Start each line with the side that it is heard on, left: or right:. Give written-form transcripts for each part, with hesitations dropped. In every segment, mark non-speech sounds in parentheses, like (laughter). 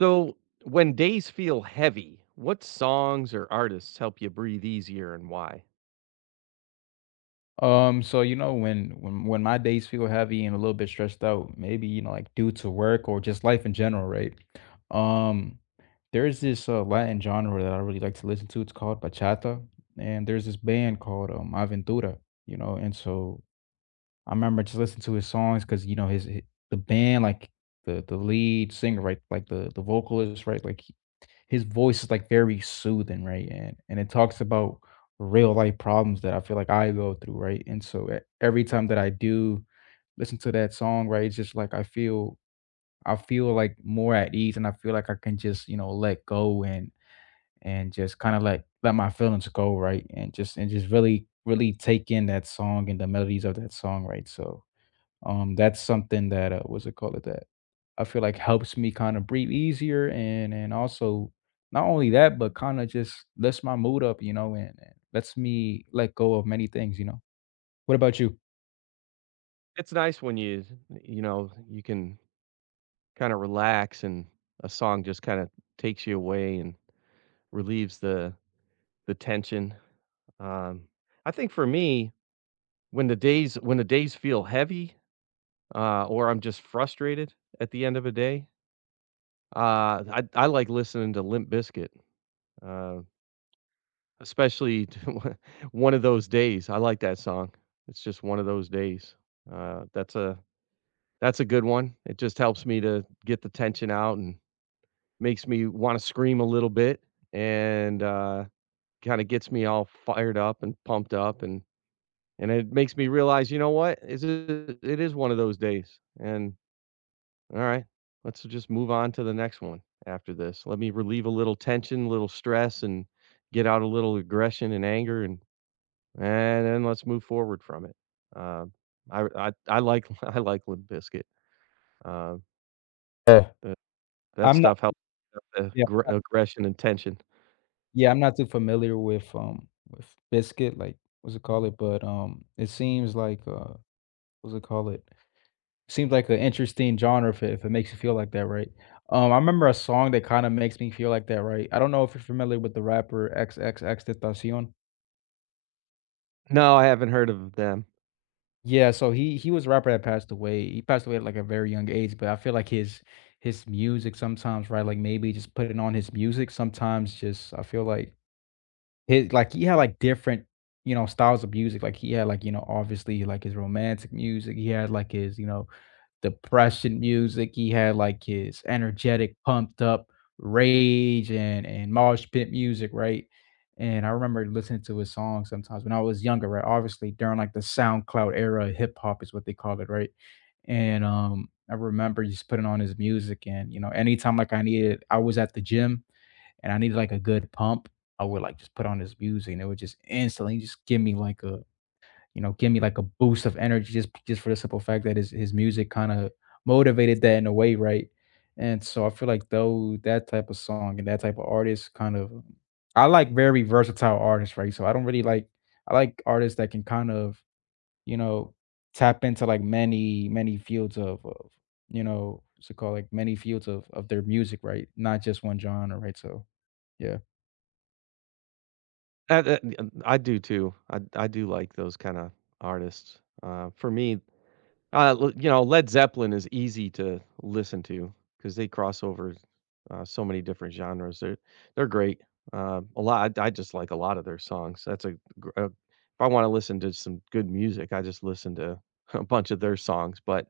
right: So, when days feel heavy, what songs or artists help you breathe easier and why?
left: So when my days feel heavy and a little bit stressed out, maybe, like due to work or just life in general, right? Um, there's this Latin genre that I really like to listen to. It's called bachata, and there's this band called Aventura. And so I remember just listening to his songs because the band, like the lead singer, right? Like the vocalist, right? Like his voice is like very soothing, right? And it talks about real life problems that I feel like I go through, right? And so every time that I do listen to that song, right, it's just like I feel like more at ease, and I feel like I can just, let go, and just kind of like let my feelings go, right? And just really, really take in that song and the melodies of that song, right? So, that's something that, that I feel like helps me kind of breathe easier, and also not only that, but kind of just lifts my mood up, and lets me let go of many things. What about you?
right: It's nice when you know, you can kind of relax and a song just kind of takes you away and relieves the tension. Um, I think for me, when the days feel heavy, or I'm just frustrated at the end of a day, I like listening to Limp Bizkit. Uh, Especially (laughs) one of those days. I like that song. It's just one of those days. Uh, that's a that's a good one. It just helps me to get the tension out and makes me wanna scream a little bit and, kinda gets me all fired up and pumped up, and it makes me realize, you know what? Is it it is one of those days, and, alright, let's just move on to the next one after this. Let me relieve a little tension, a little stress, and get out a little aggression and anger. And then let's move forward from it. Um, I like (laughs) I like Limp Bizkit. Um,
left: Yeah.
right: that that
left: I'm not
right: stuff helps the
left: Yeah,
right: gr aggression and tension.
left: yeah, I'm not too familiar with biscuit, like what's it call it, but it seems like what's it call it? Seems like an interesting genre if it makes you feel like that, right? I remember a song that kinda makes me feel like that, right? I don't know if you're familiar with the rapper XXXTentacion.
right: No, I haven't heard of them.
left: Yeah, so he was a rapper that passed away. He passed away at, like, a very young age, but I feel like his music sometimes, right, like, maybe just putting on his music sometimes, just I feel like he had, like, different, styles of music, like, he had, like, obviously, like, his romantic music, he had, like, his depression music, he had, like, his energetic, pumped up rage and mosh pit music, right? And I remember listening to his songs sometimes when I was younger, right? Obviously, during, like, the SoundCloud era, hip hop is what they call it, right? And, I remember just putting on his music and, anytime, like, I was at the gym and I needed, like, a good pump, I would, like, just put on his music, and it would just instantly just give me like a boost of energy just for the simple fact that his music kind of motivated that in a way, right? And so I feel like, though, that type of song and that type of artist, kind of, I like very versatile artists, right? So I don't really like I like artists that can kind of, you know, tap into, like, many fields of, you know, what's it called like many fields of their music, right? Not just one genre, right? So yeah.
right: Uh, uh, I do too. I do like those kinda artists. For me l you know, Led Zeppelin is easy to listen to because they cross over, so many different genres. They're great. A lot I just like a lot of their songs. That's a gr if I wanna listen to some good music, I just listen to (laughs) a bunch of their songs, but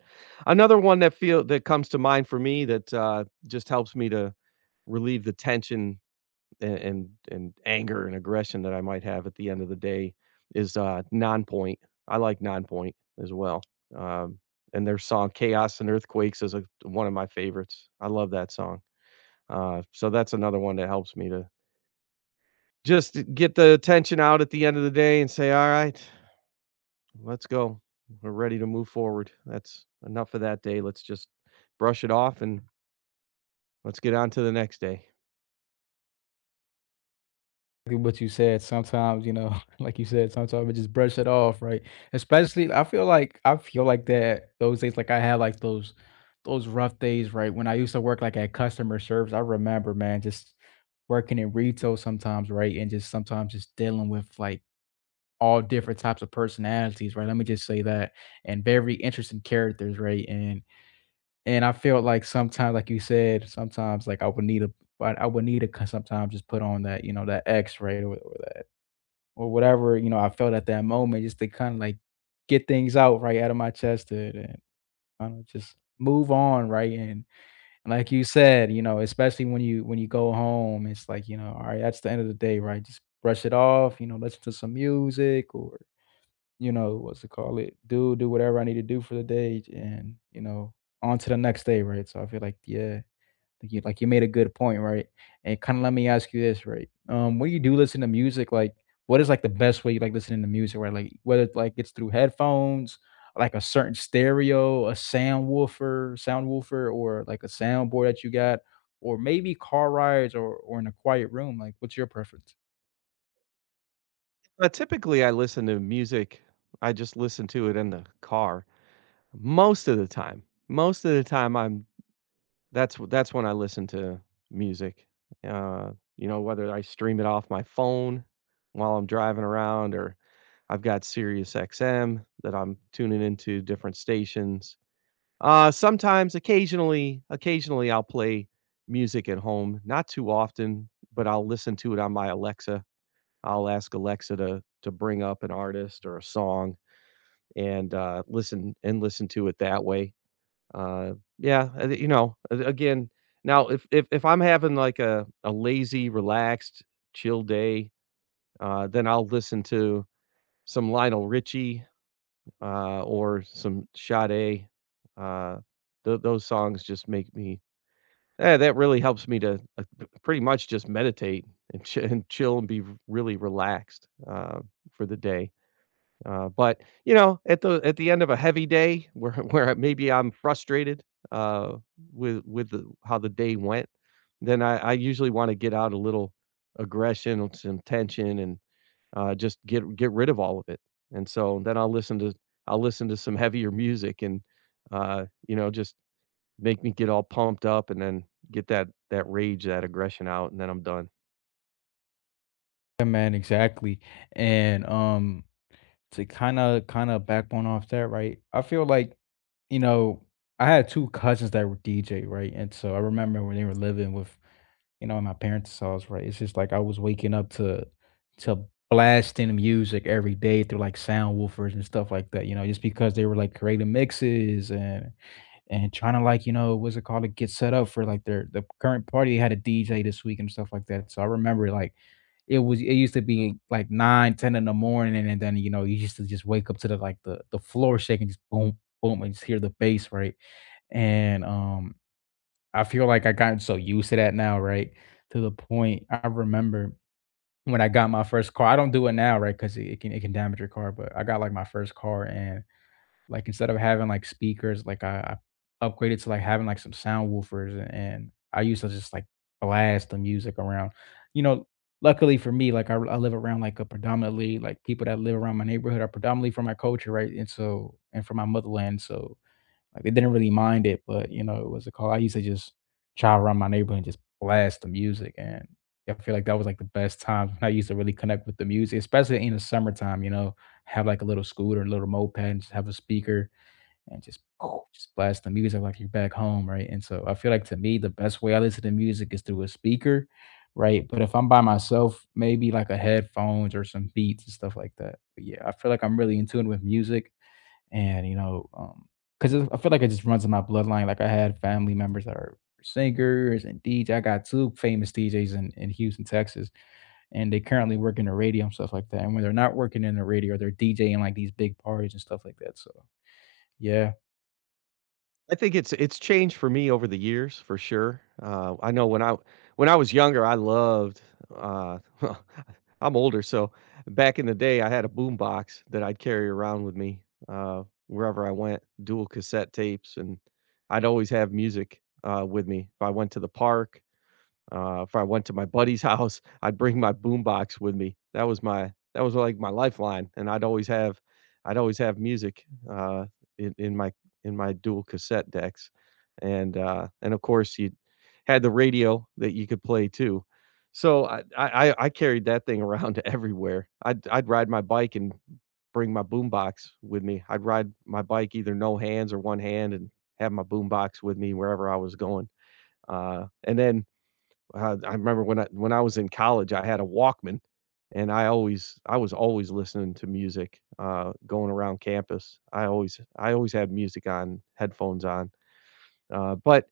right: another one that comes to mind for me that, just helps me to relieve the tension and anger and aggression that I might have at the end of the day is, Nonpoint. I like Nonpoint as well. Um, and their song "Chaos and Earthquakes" is a one of my favorites. I love that song. So that's another one that helps me to just get the tension out at the end of the day and say, "Alright, let's go. We're ready to move forward. That's enough of that day. Let's just brush it off and let's get on to the next day."
left: Exactly what you said. Sometimes, (laughs) like you said, sometimes we just brush it off, right? Especially, I feel like that those days, like I had like those rough days, right? When I used to work like at customer service, I remember, man, just working in retail sometimes, right? And just sometimes just dealing with like all different types of personalities, right? Let me just say that, and very interesting characters, right? And I felt like sometimes, like you said, sometimes like I would need a, but I would need to sometimes just put on that, that X, right, or that or whatever, I felt at that moment just to kind of like get things out, right, out of my chest, and I don't know, just move on, right? And, like you said, especially when you go home, it's like, all right, that's the end of the day, right? Just brush it off, listen to some music or, you know, what's it called it? Do whatever I need to do for the day and, on to the next day, right? So I feel like, yeah, like you made a good point, right? And kinda let me ask you this, right? When you do listen to music, like what is like the best way you like listening to music, right? Like whether it's through headphones, like a certain stereo, a sound woofer, or like a soundboard that you got, or maybe car rides or in a quiet room. Like what's your preference?
right: Typically, I just listen to it in the car. Most of the time. Most of the time, I'm that's w that's when I listen to music, uh, you know, whether I stream it off my phone while I'm driving around, or I've got SiriusXM that I'm tuning into different stations. Sometimes occasionally, I'll play music at home, not too often, but I'll listen to it on my Alexa. I'll ask Alexa to bring up an artist or a song and, listen to it that way. Yeah, you know, a again, now if I'm having like a lazy, relaxed, chill day, then I'll listen to some Lionel Richie, or some Sade. Uh, those songs just make me yeah, that really helps me to, p pretty much just meditate and chill and be really relaxed, for the day. But you know, at the end of a heavy day, where (laughs) where maybe I'm frustrated uh, with how the day went, then I usually want to get out a little aggression and some tension, and just get rid of all of it. And so then I'll listen to some heavier music, and you know, just make me get all pumped up, and then get that rage, that aggression out, and then I'm done.
left: Yeah, man, exactly. And, to kinda backbone off that, right? I feel like, you know, I had 2 cousins that were DJ, right? And so I remember when they were living with, in my parents' house, right? It's just like I was waking up to blasting music every day through like sound woofers and stuff like that, just because they were like creating mixes and trying to, like, to get set up for like the current party had a DJ this week and stuff like that. So I remember, like, it used to be like 9, 10 in the morning, and then, you used to just wake up to the, like, the floor shaking, just boom, boom, and just hear the bass, right? And, I feel like I gotten so used to that now, right? To the point, I remember, when I got my first car I don't do it now, right? 'Cause it can damage your car, but I got, like, my first car, and, like, instead of having, like, speakers, like, I upgraded to, like, having, like, some sound woofers, and I used to just, like, blast the music around. You know, Luckily for me, like, I live around, like, people that live around my neighborhood are predominantly from my culture, right? And from my motherland, so, like, they didn't really mind it, but, it was a call. I used to just drive around my neighborhood and just blast the music, and I feel like that was, like, the best times when I used to really connect with the music, especially in the summertime, you know? Have, like, a little scooter, a little moped, and just have a speaker and just, oh, just blast the music like you're back home, right? And so I feel like, to me, the best way I listen to music is through a speaker, right? But if I'm by myself, maybe like a headphones or some beats and stuff like that. But yeah, I feel like I'm really in tune with music, and, because I feel like it just runs in my bloodline. Like I had family members that are singers and DJ. I got two famous DJs in Houston, Texas, and they currently work in the radio and stuff like that. And when they're not working in the radio, they're DJing like these big parties and stuff like that. So yeah.
right: I think it's changed for me over the years for sure. I know when I was younger, I loved. Uh, (laughs) I'm older, so back in the day, I had a boom box that I'd carry around with me wherever I went, dual cassette tapes, and I'd always have music with me. If I went to the park, if I went to my buddy's (laughs) house, I'd bring my boombox with me. That was like my lifeline, and I'd always have music uh, in my dual cassette decks, and of course you had the radio that you could play too. So I carried that thing around (laughs) everywhere. I'd ride my bike and bring my boombox with me. I'd ride my bike either no hands or one hand and have my boombox with me wherever I was going. And then I remember when I was in college, I had a Walkman, and I was always listening to music going around campus. I always had music on, headphones on. But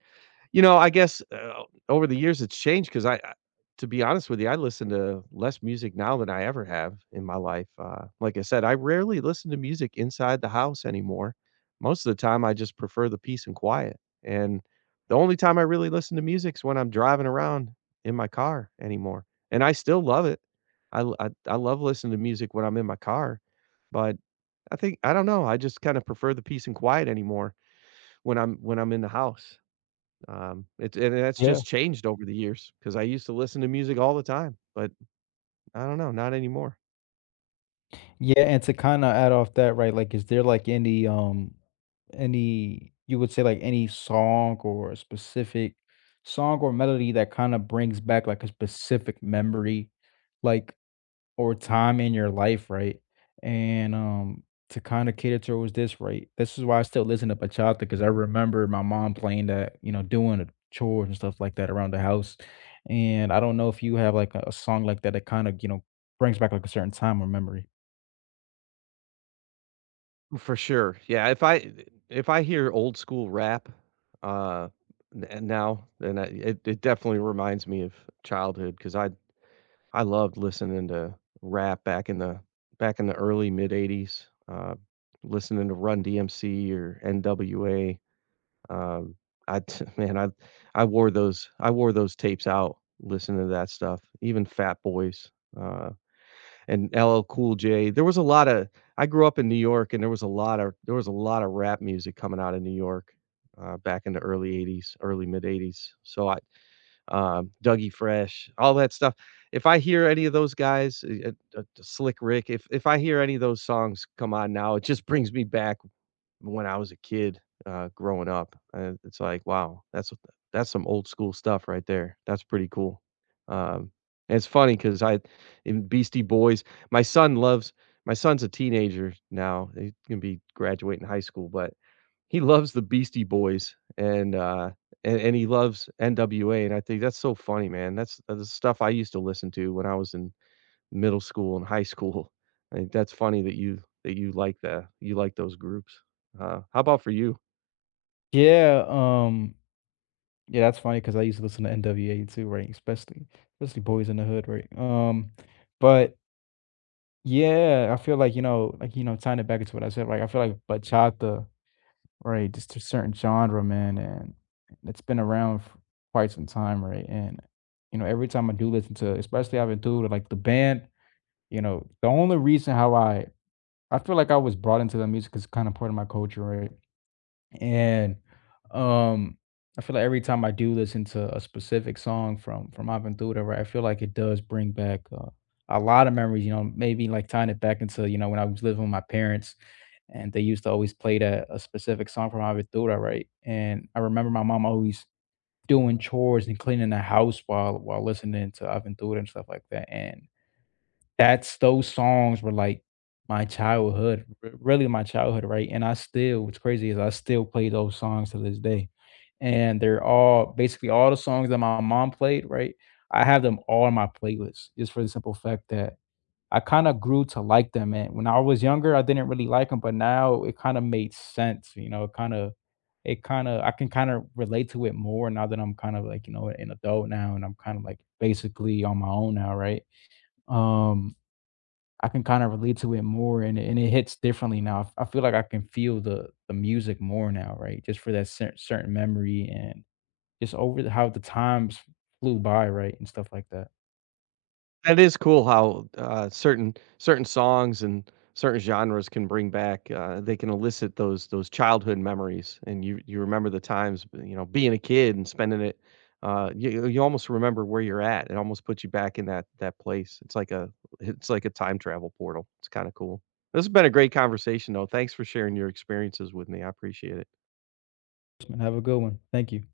right: you know, I guess, over the years, it's changed, 'cause I to be honest with you, I listen to less music now than I ever have in my life. Uh, like I said, I rarely listen to music inside the house anymore. Most of the time, I just prefer the peace and quiet, and the only time I really listen to music is when I'm driving around in my car anymore, and I still love it. I l I love listening to music when I'm in my car, but I think I don't know, I just kinda prefer the peace and quiet anymore when I'm in the house. It and that's
left: Yeah,
right: just changed over the years because I used to listen to music all the time, but I don't know, not anymore.
left: Yeah, and to kind of add off that, right? Like, is there, like, any you would say, like, any song or a specific song or melody that kind of brings back, like, a specific memory, like, or time in your life, right? And, to kind of cater towards this, right? This is why I still listen to bachata because I remember my mom playing that, doing the chores and stuff like that around the house. And I don't know if you have, like, a song like that that kind of, brings back, like, a certain time or memory.
right: For sure. Yeah, if I hear old school rap, uh, n and now, then I it it definitely reminds me of childhood because I loved listening to rap back in the early mid '80s, listening to Run DMC or NWA. Um, I t (laughs) man, I wore those tapes out listening to that stuff, even Fat Boys, uh, and LL Cool J. There was a lot of I grew up in New York, and there was a lot of rap music coming out of New York, back in the early '80s, early mid '80s. So I Dougie Fresh, all that stuff. If I hear any of those guys, Slick Rick, if I hear any of those songs come on now, it just (laughs) brings me back when I was a kid, growing up, and it's like, wow, that's some old school stuff right there. That's pretty cool. Um, and it's funny because I in Beastie Boys, my son loves my son's a teenager now. He's gonna be graduating high school, but he loves the Beastie Boys and, and he loves NWA, and I think that's so funny, man. That's the stuff I used to listen to when I was in middle school and high school. (laughs) I think that's funny that you like those groups. How about for you?
left: Yeah, yeah, that's funny because I used to listen to NWA too, right? Especially "Boys in the Hood," right? But yeah, I feel like, tying it back into what I said, right? I feel like bachata, right? Just a certain genre, man, and it's been around for quite some time, right? And, every time I do listen to, especially I've been through like the band, the only reason how I feel like I was brought into the music is kind of part of my culture, right? And, um, I feel like every time I do listen to a specific song from Ivan, right, I feel like it does bring back, a lot of memories, maybe, like, tying it back into, when I was living with my parents, and they used to always play that a specific song from Ivan, right? And I remember my mom always doing chores and cleaning the house while listening to Ivan and stuff like that, and that's those songs were, like, my childhood, r really my childhood, right, and I still what's crazy is I still play those songs to this day, and they're all basically all the songs that my mom played, right, I have them all in my playlist just for the simple fact that I kinda grew to like them, and when I was younger, I didn't really like them, but now it kinda made sense, it kinda I can kinda relate to it more now that I'm kind of, like, an adult now, and I'm kind of, like, basically on my own now, right? Um I can kind of relate to it more, and it hits differently now. I feel like I can feel the music more now, right? Just for that certain memory and just over the how the times flew by, right, and stuff like that.
right: That is cool how, certain certain songs and certain genres can bring back, they can elicit those childhood memories, and you remember the times, you know, being a kid and spending it, you almost remember where you're at. It almost puts you back in that place. It's like a time travel portal. It's kinda cool. This has been a great conversation, though. Thanks for sharing your experiences with me. I appreciate it.
left: Have a good one. Thank you.